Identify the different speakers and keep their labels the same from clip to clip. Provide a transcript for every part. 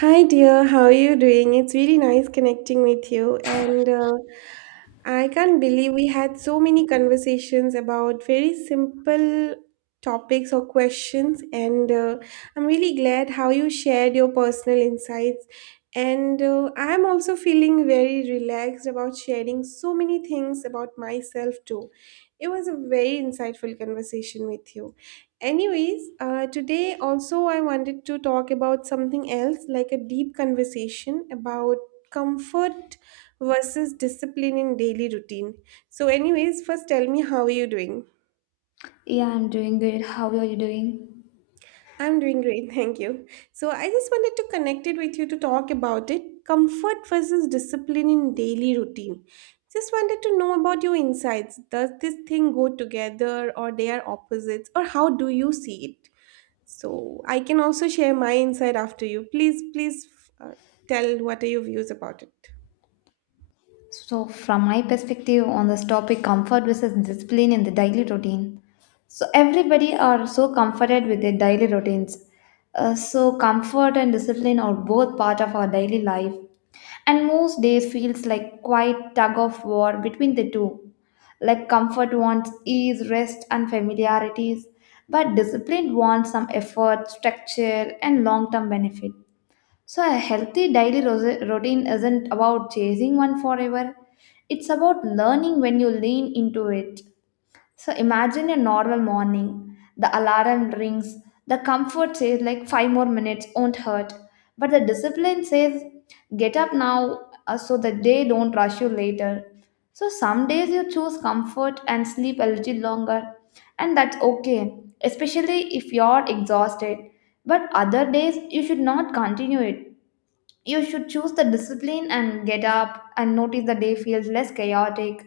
Speaker 1: Hi, dear. How are you doing? It's really nice connecting with you. And I can't believe we had so many conversations about very simple topics or questions. And I'm really glad how you shared your personal insights. And I'm also feeling very relaxed about sharing so many things about myself, too. It was a very insightful conversation with you. Anyways, today also I wanted to talk about something else, like a deep conversation about comfort versus discipline in daily routine. So, anyways, first tell me how are you doing?
Speaker 2: Yeah, I'm doing good. How are you doing?
Speaker 1: I'm doing great, thank you. So I just wanted to connect it with you to talk about it. Comfort versus discipline in daily routine. Just wanted to know about your insights. Does this thing go together or they are opposites or how do you see it? So I can also share my insight after you. Please, please uh, tell what are your views about it.
Speaker 2: So, from my perspective on this topic, comfort versus discipline in the daily routine. So, everybody are so comforted with their daily routines. So, comfort and discipline are both part of our daily life, and most days feels like quite tug of war between the two. Like comfort wants ease, rest, and familiarities, but discipline wants some effort, structure, and long-term benefit. So, a healthy daily routine isn't about chasing one forever, it's about learning when you lean into it. So, imagine a normal morning. The alarm rings, the comfort says, like, five more minutes won't hurt. But the discipline says, get up now so the day don't rush you later. So, some days you choose comfort and sleep a little longer, and that's okay, especially if you're exhausted. But other days you should not continue it, you should choose the discipline and get up and notice the day feels less chaotic.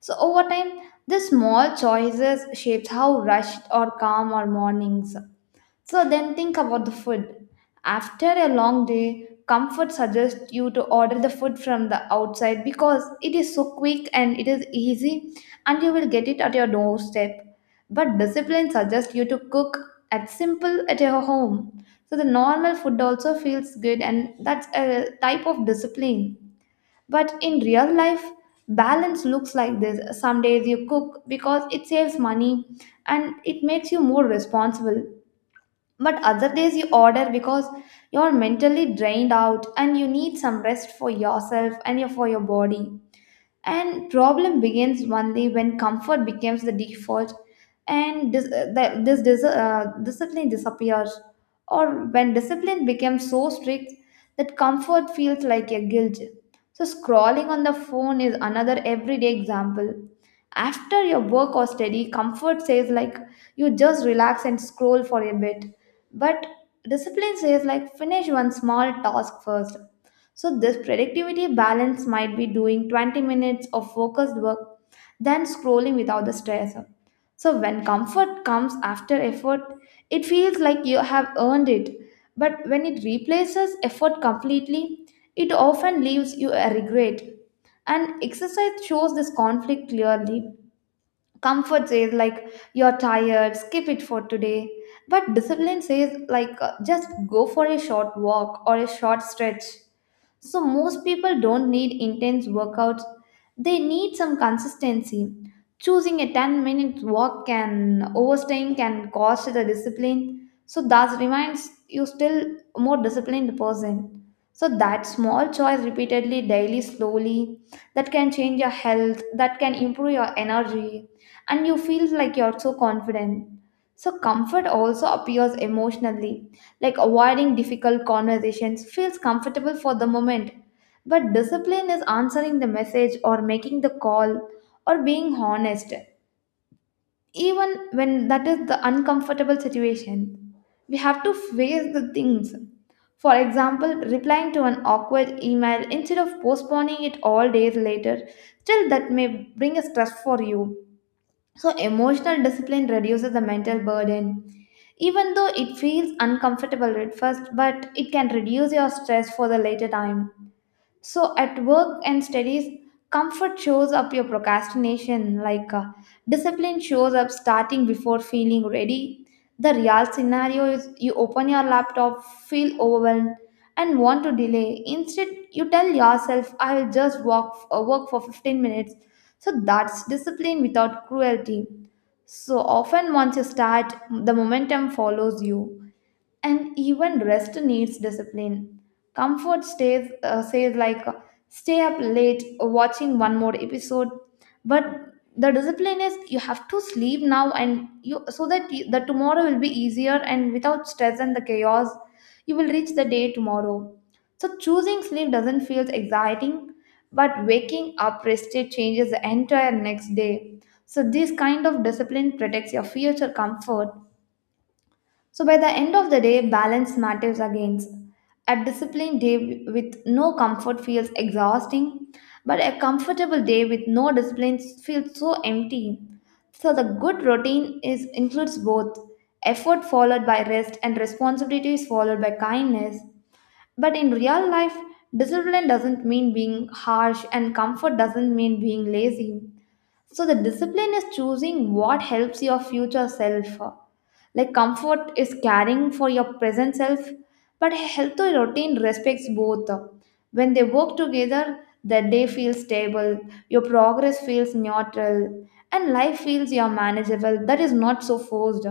Speaker 2: So over time, these small choices shapes how rushed or calm our mornings. So then think about the food. After a long day, comfort suggests you to order the food from the outside because it is so quick and it is easy and you will get it at your doorstep. But discipline suggests you to cook at simple at your home. So the normal food also feels good and that's a type of discipline. But in real life, balance looks like this. Some days you cook because it saves money and it makes you more responsible, but other days you order because you're mentally drained out and you need some rest for yourself and for your body. And problem begins one day when comfort becomes the default and discipline disappears, or when discipline becomes so strict that comfort feels like a guilt. So scrolling on the phone is another everyday example. After your work or study, comfort says like you just relax and scroll for a bit, but discipline says like finish one small task first. So, this productivity balance might be doing 20 minutes of focused work, then scrolling without the stress. So, when comfort comes after effort, it feels like you have earned it. But when it replaces effort completely, it often leaves you a regret. And exercise shows this conflict clearly. Comfort says, like, you're tired, skip it for today. But discipline says, like, just go for a short walk or a short stretch. So, most people don't need intense workouts, they need some consistency. Choosing a 10-minute walk can overstaying can cost the discipline. So, that reminds you still more disciplined person. So, that small choice repeatedly, daily, slowly, that can change your health, that can improve your energy, and you feel like you're so confident. So, comfort also appears emotionally, like avoiding difficult conversations feels comfortable for the moment. But discipline is answering the message or making the call or being honest. Even when that is the uncomfortable situation, we have to face the things. For example, replying to an awkward email instead of postponing it all days later, still that may bring a stress for you. So, emotional discipline reduces the mental burden. Even though it feels uncomfortable at first, but it can reduce your stress for the later time. So at work and studies, comfort shows up your procrastination, discipline shows up starting before feeling ready. The real scenario is you open your laptop, feel overwhelmed, and want to delay. Instead, you tell yourself, I will just work for 15 minutes. So that's discipline without cruelty. So often, once you start, the momentum follows you, and even rest needs discipline. Comfort stays says like stay up late watching one more episode, but the discipline is you have to sleep now and you, so that you, the tomorrow will be easier, and without stress and the chaos, you will reach the day tomorrow. So choosing sleep doesn't feel exciting, but waking up rested changes the entire next day. So this kind of discipline protects your future comfort, so by the end of the day, balance matters again. A disciplined day with no comfort feels exhausting, but a comfortable day with no discipline feels so empty. So the good routine is includes both, effort followed by rest, and responsibility is followed by kindness. But in real life, discipline doesn't mean being harsh and comfort doesn't mean being lazy. So the discipline is choosing what helps your future self. Like comfort is caring for your present self, but a healthy routine respects both. When they work together, the day feels stable, your progress feels neutral, and life feels your manageable. That is not so forced.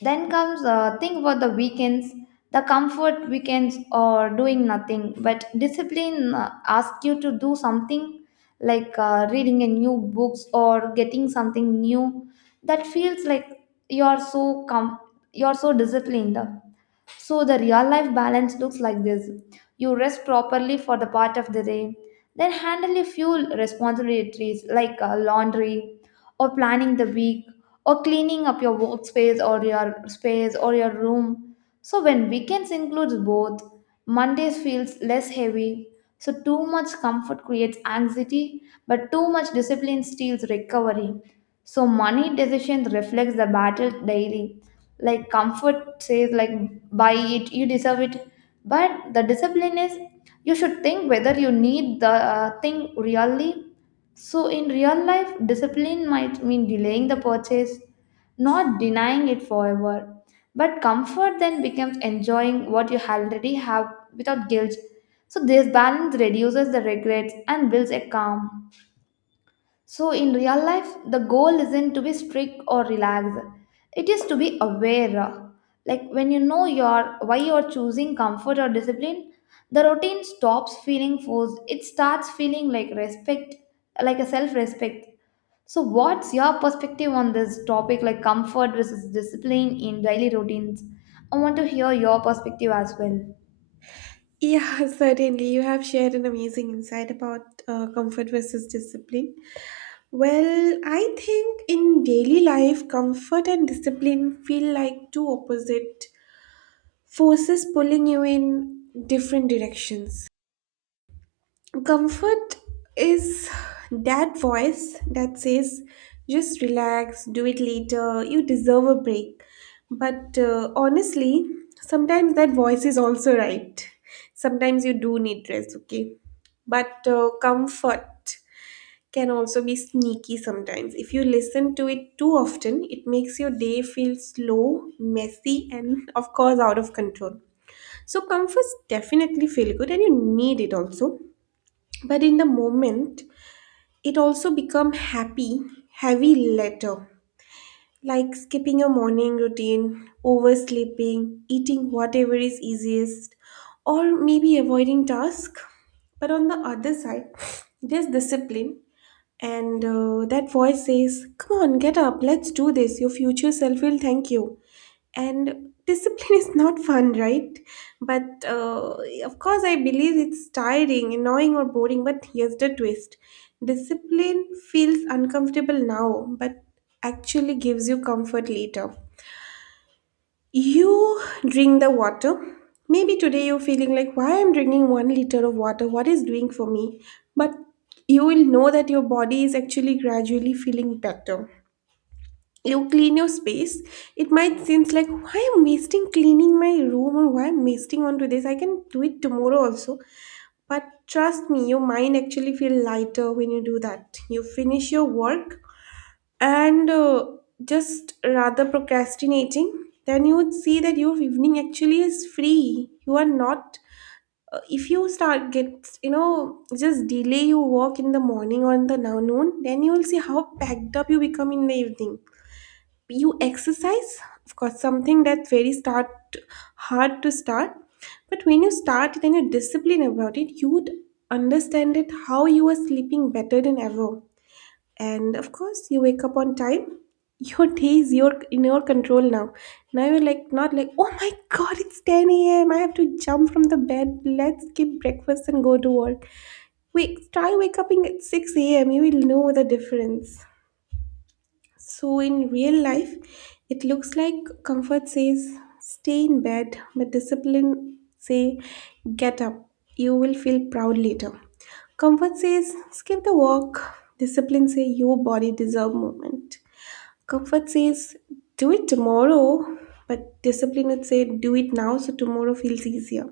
Speaker 2: Then comes Think about the weekends. The comfort weekends or doing nothing, but discipline asks you to do something like reading a new books or getting something new. That feels like you're so com- you're so disciplined. So the real life balance looks like this. You rest properly for the part of the day, then handle a few responsibilities like laundry, or planning the week or cleaning up your workspace or your space or your room. So when weekends includes both, Mondays feels less heavy. So too much comfort creates anxiety, but too much discipline steals recovery. So money decisions reflects the battle daily. Like comfort says like buy it, you deserve it. But the discipline is you should think whether you need the thing really. So, in real life, discipline might mean delaying the purchase, not denying it forever. But comfort then becomes enjoying what you already have without guilt. So, this balance reduces the regrets and builds a calm. So, in real life, the goal isn't to be strict or relaxed. It is to be aware. Like when you know your why you're choosing comfort or discipline, the routine stops feeling forced. It starts feeling like respect, like a self-respect. So, what's your perspective on this topic, like comfort versus discipline in daily routines? I want to hear your perspective as well.
Speaker 1: Yeah, certainly. You have shared an amazing insight about comfort versus discipline. Well, I think in daily life, comfort and discipline feel like two opposite forces pulling you in different directions. Comfort is that voice that says, just relax, do it later, you deserve a break. But honestly, sometimes that voice is also right. Sometimes you do need rest, okay? But comfort can also be sneaky sometimes. If you listen to it too often, it makes your day feel slow, messy, and of course, out of control. So, comforts definitely feel good and you need it also, but in the moment it also become happy heavy later, like skipping your morning routine, oversleeping, eating whatever is easiest, or maybe avoiding task. But on the other side, there's discipline, and that voice says, come on, get up, let's do this, your future self will thank you. And discipline is not fun, right? But of course I believe it's tiring, annoying, or boring, but here's the twist. Discipline feels uncomfortable now but actually gives you comfort later. You drink the water. Maybe today you're feeling like, why I'm drinking 1 liter of water, what is doing for me? But you will know that your body is actually gradually feeling better. You clean your space. It might seems like, why I'm wasting cleaning my room, or why I'm wasting onto this, I can do it tomorrow also. But trust me, your mind actually feel lighter when you do that. You finish your work, and just rather procrastinating, then you would see that your evening actually is free. You are not, if you start get just delay your work in the morning or in the now noon, then you will see how packed up you become in the evening. You exercise, of course something that's very start hard to start, but when you start it and you discipline about it, you would understand it how you are sleeping better than ever. And of course you wake up on time. Your day is your in your control now. Now you're like not like, oh my god, it's 10 a.m, I have to jump from the bed, let's skip breakfast and go to work. Wait, try waking up at 6 a.m, you will know the difference. So in real life, it looks like, comfort says stay in bed, but discipline say get up. You will feel proud later. Comfort says skip the walk. Discipline say your body deserve movement. Comfort says do it tomorrow, but discipline would say do it now so tomorrow feels easier.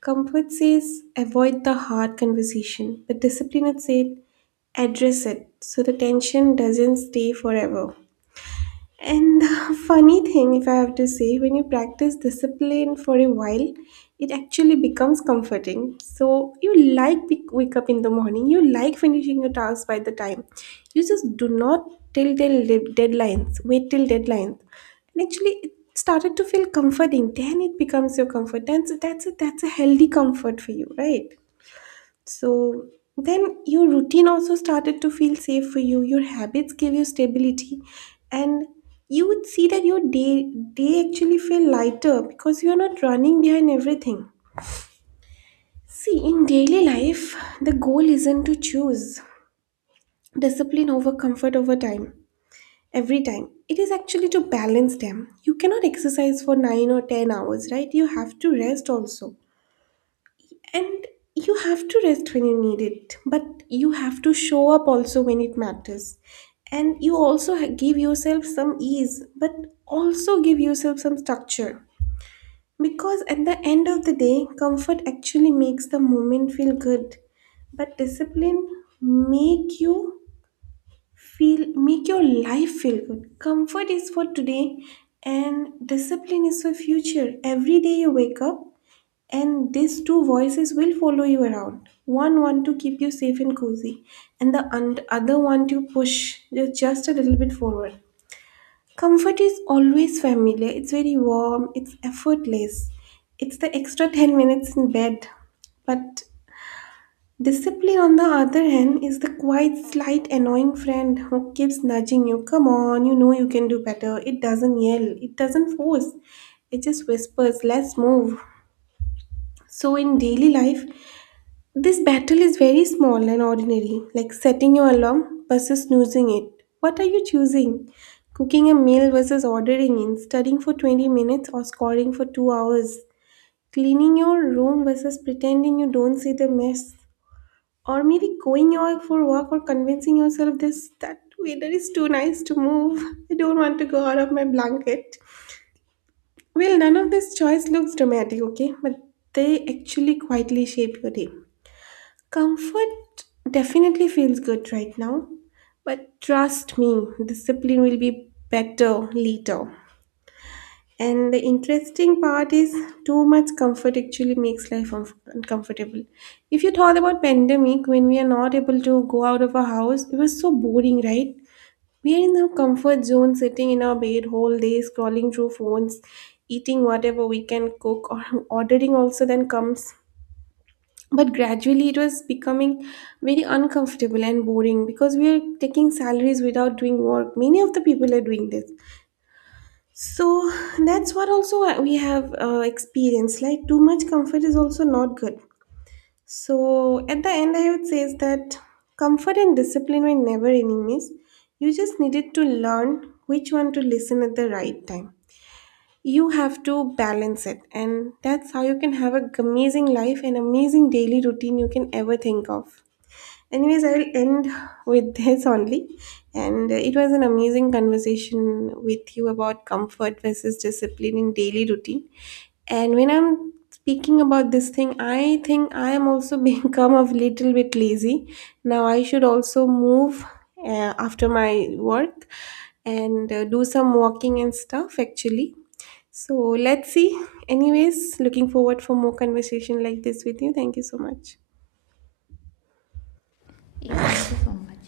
Speaker 1: Comfort says avoid the hard conversation, but discipline would say address it so the tension doesn't stay forever. And the funny thing, if I have to say, when you practice discipline for a while, it actually becomes comforting. So you like wake up in the morning, you like finishing your tasks by the time. You just do not till deadlines, wait till deadlines. And actually, it started to feel comforting. Then it becomes your comfort. That's a healthy comfort for you, right? So then your routine also started to feel safe for you. Your habits gave you stability, and you would see that your day actually feel lighter because you're not running behind everything. See, in daily life, the goal isn't to choose discipline over comfort over time. Every time. It is actually to balance them. You cannot exercise for 9 or 10 hours, right? You have to rest also. And you have to rest when you need it, but you have to show up also when it matters. And you also give yourself some ease, but also give yourself some structure. Because at the end of the day, comfort actually makes the moment feel good, but discipline make you feel, make your life feel good. Comfort is for today and discipline is for future. Every day you wake up, and these two voices will follow you around. One want to keep you safe and cozy, and the other one to push you just a little bit forward. Comfort is always familiar. It's very warm. It's effortless. It's the extra 10 minutes in bed. But discipline, on the other hand, is the quiet, slight, annoying friend who keeps nudging you. Come on, you know you can do better. It doesn't yell, it doesn't force, it just whispers, let's move. So, in daily life, this battle is very small and ordinary, like setting your alarm versus snoozing it. What are you choosing? Cooking a meal versus ordering in, studying for 20 minutes or scoring for 2 hours, cleaning your room versus pretending you don't see the mess, or maybe going out for walk, or convincing yourself this that weather is too nice to move. I don't want to go out of my blanket. Well, none of this choice looks dramatic, okay? But they actually quietly shape your day. Comfort definitely feels good right now, but trust me, discipline will be better later. And the interesting part is too much comfort actually makes life uncomfortable. If you thought about pandemic when we are not able to go out of our house, it was so boring, right? We are in our comfort zone sitting in our bed whole day scrolling through phones, eating whatever we can cook or ordering also then comes, but gradually it was becoming very uncomfortable and boring because we are taking salaries without doing work, many of the people are doing this. So that's what also we have experienced, like too much comfort is also not good. So at the end I would say is that comfort and discipline were never enemies. You just needed to learn which one to listen at the right time. You have to balance it, and that's how you can have a amazing life and amazing daily routine you can ever think of. Anyways, I will end with this only. And it was an amazing conversation with you about comfort versus discipline in daily routine. And when I'm speaking about this thing, I think I am also become a little bit lazy. Now I should also move after my work, and do some walking and stuff actually. So let's see. Anyways, looking forward for more conversation like this with you. Thank you so much.
Speaker 2: Yeah, thank you so much.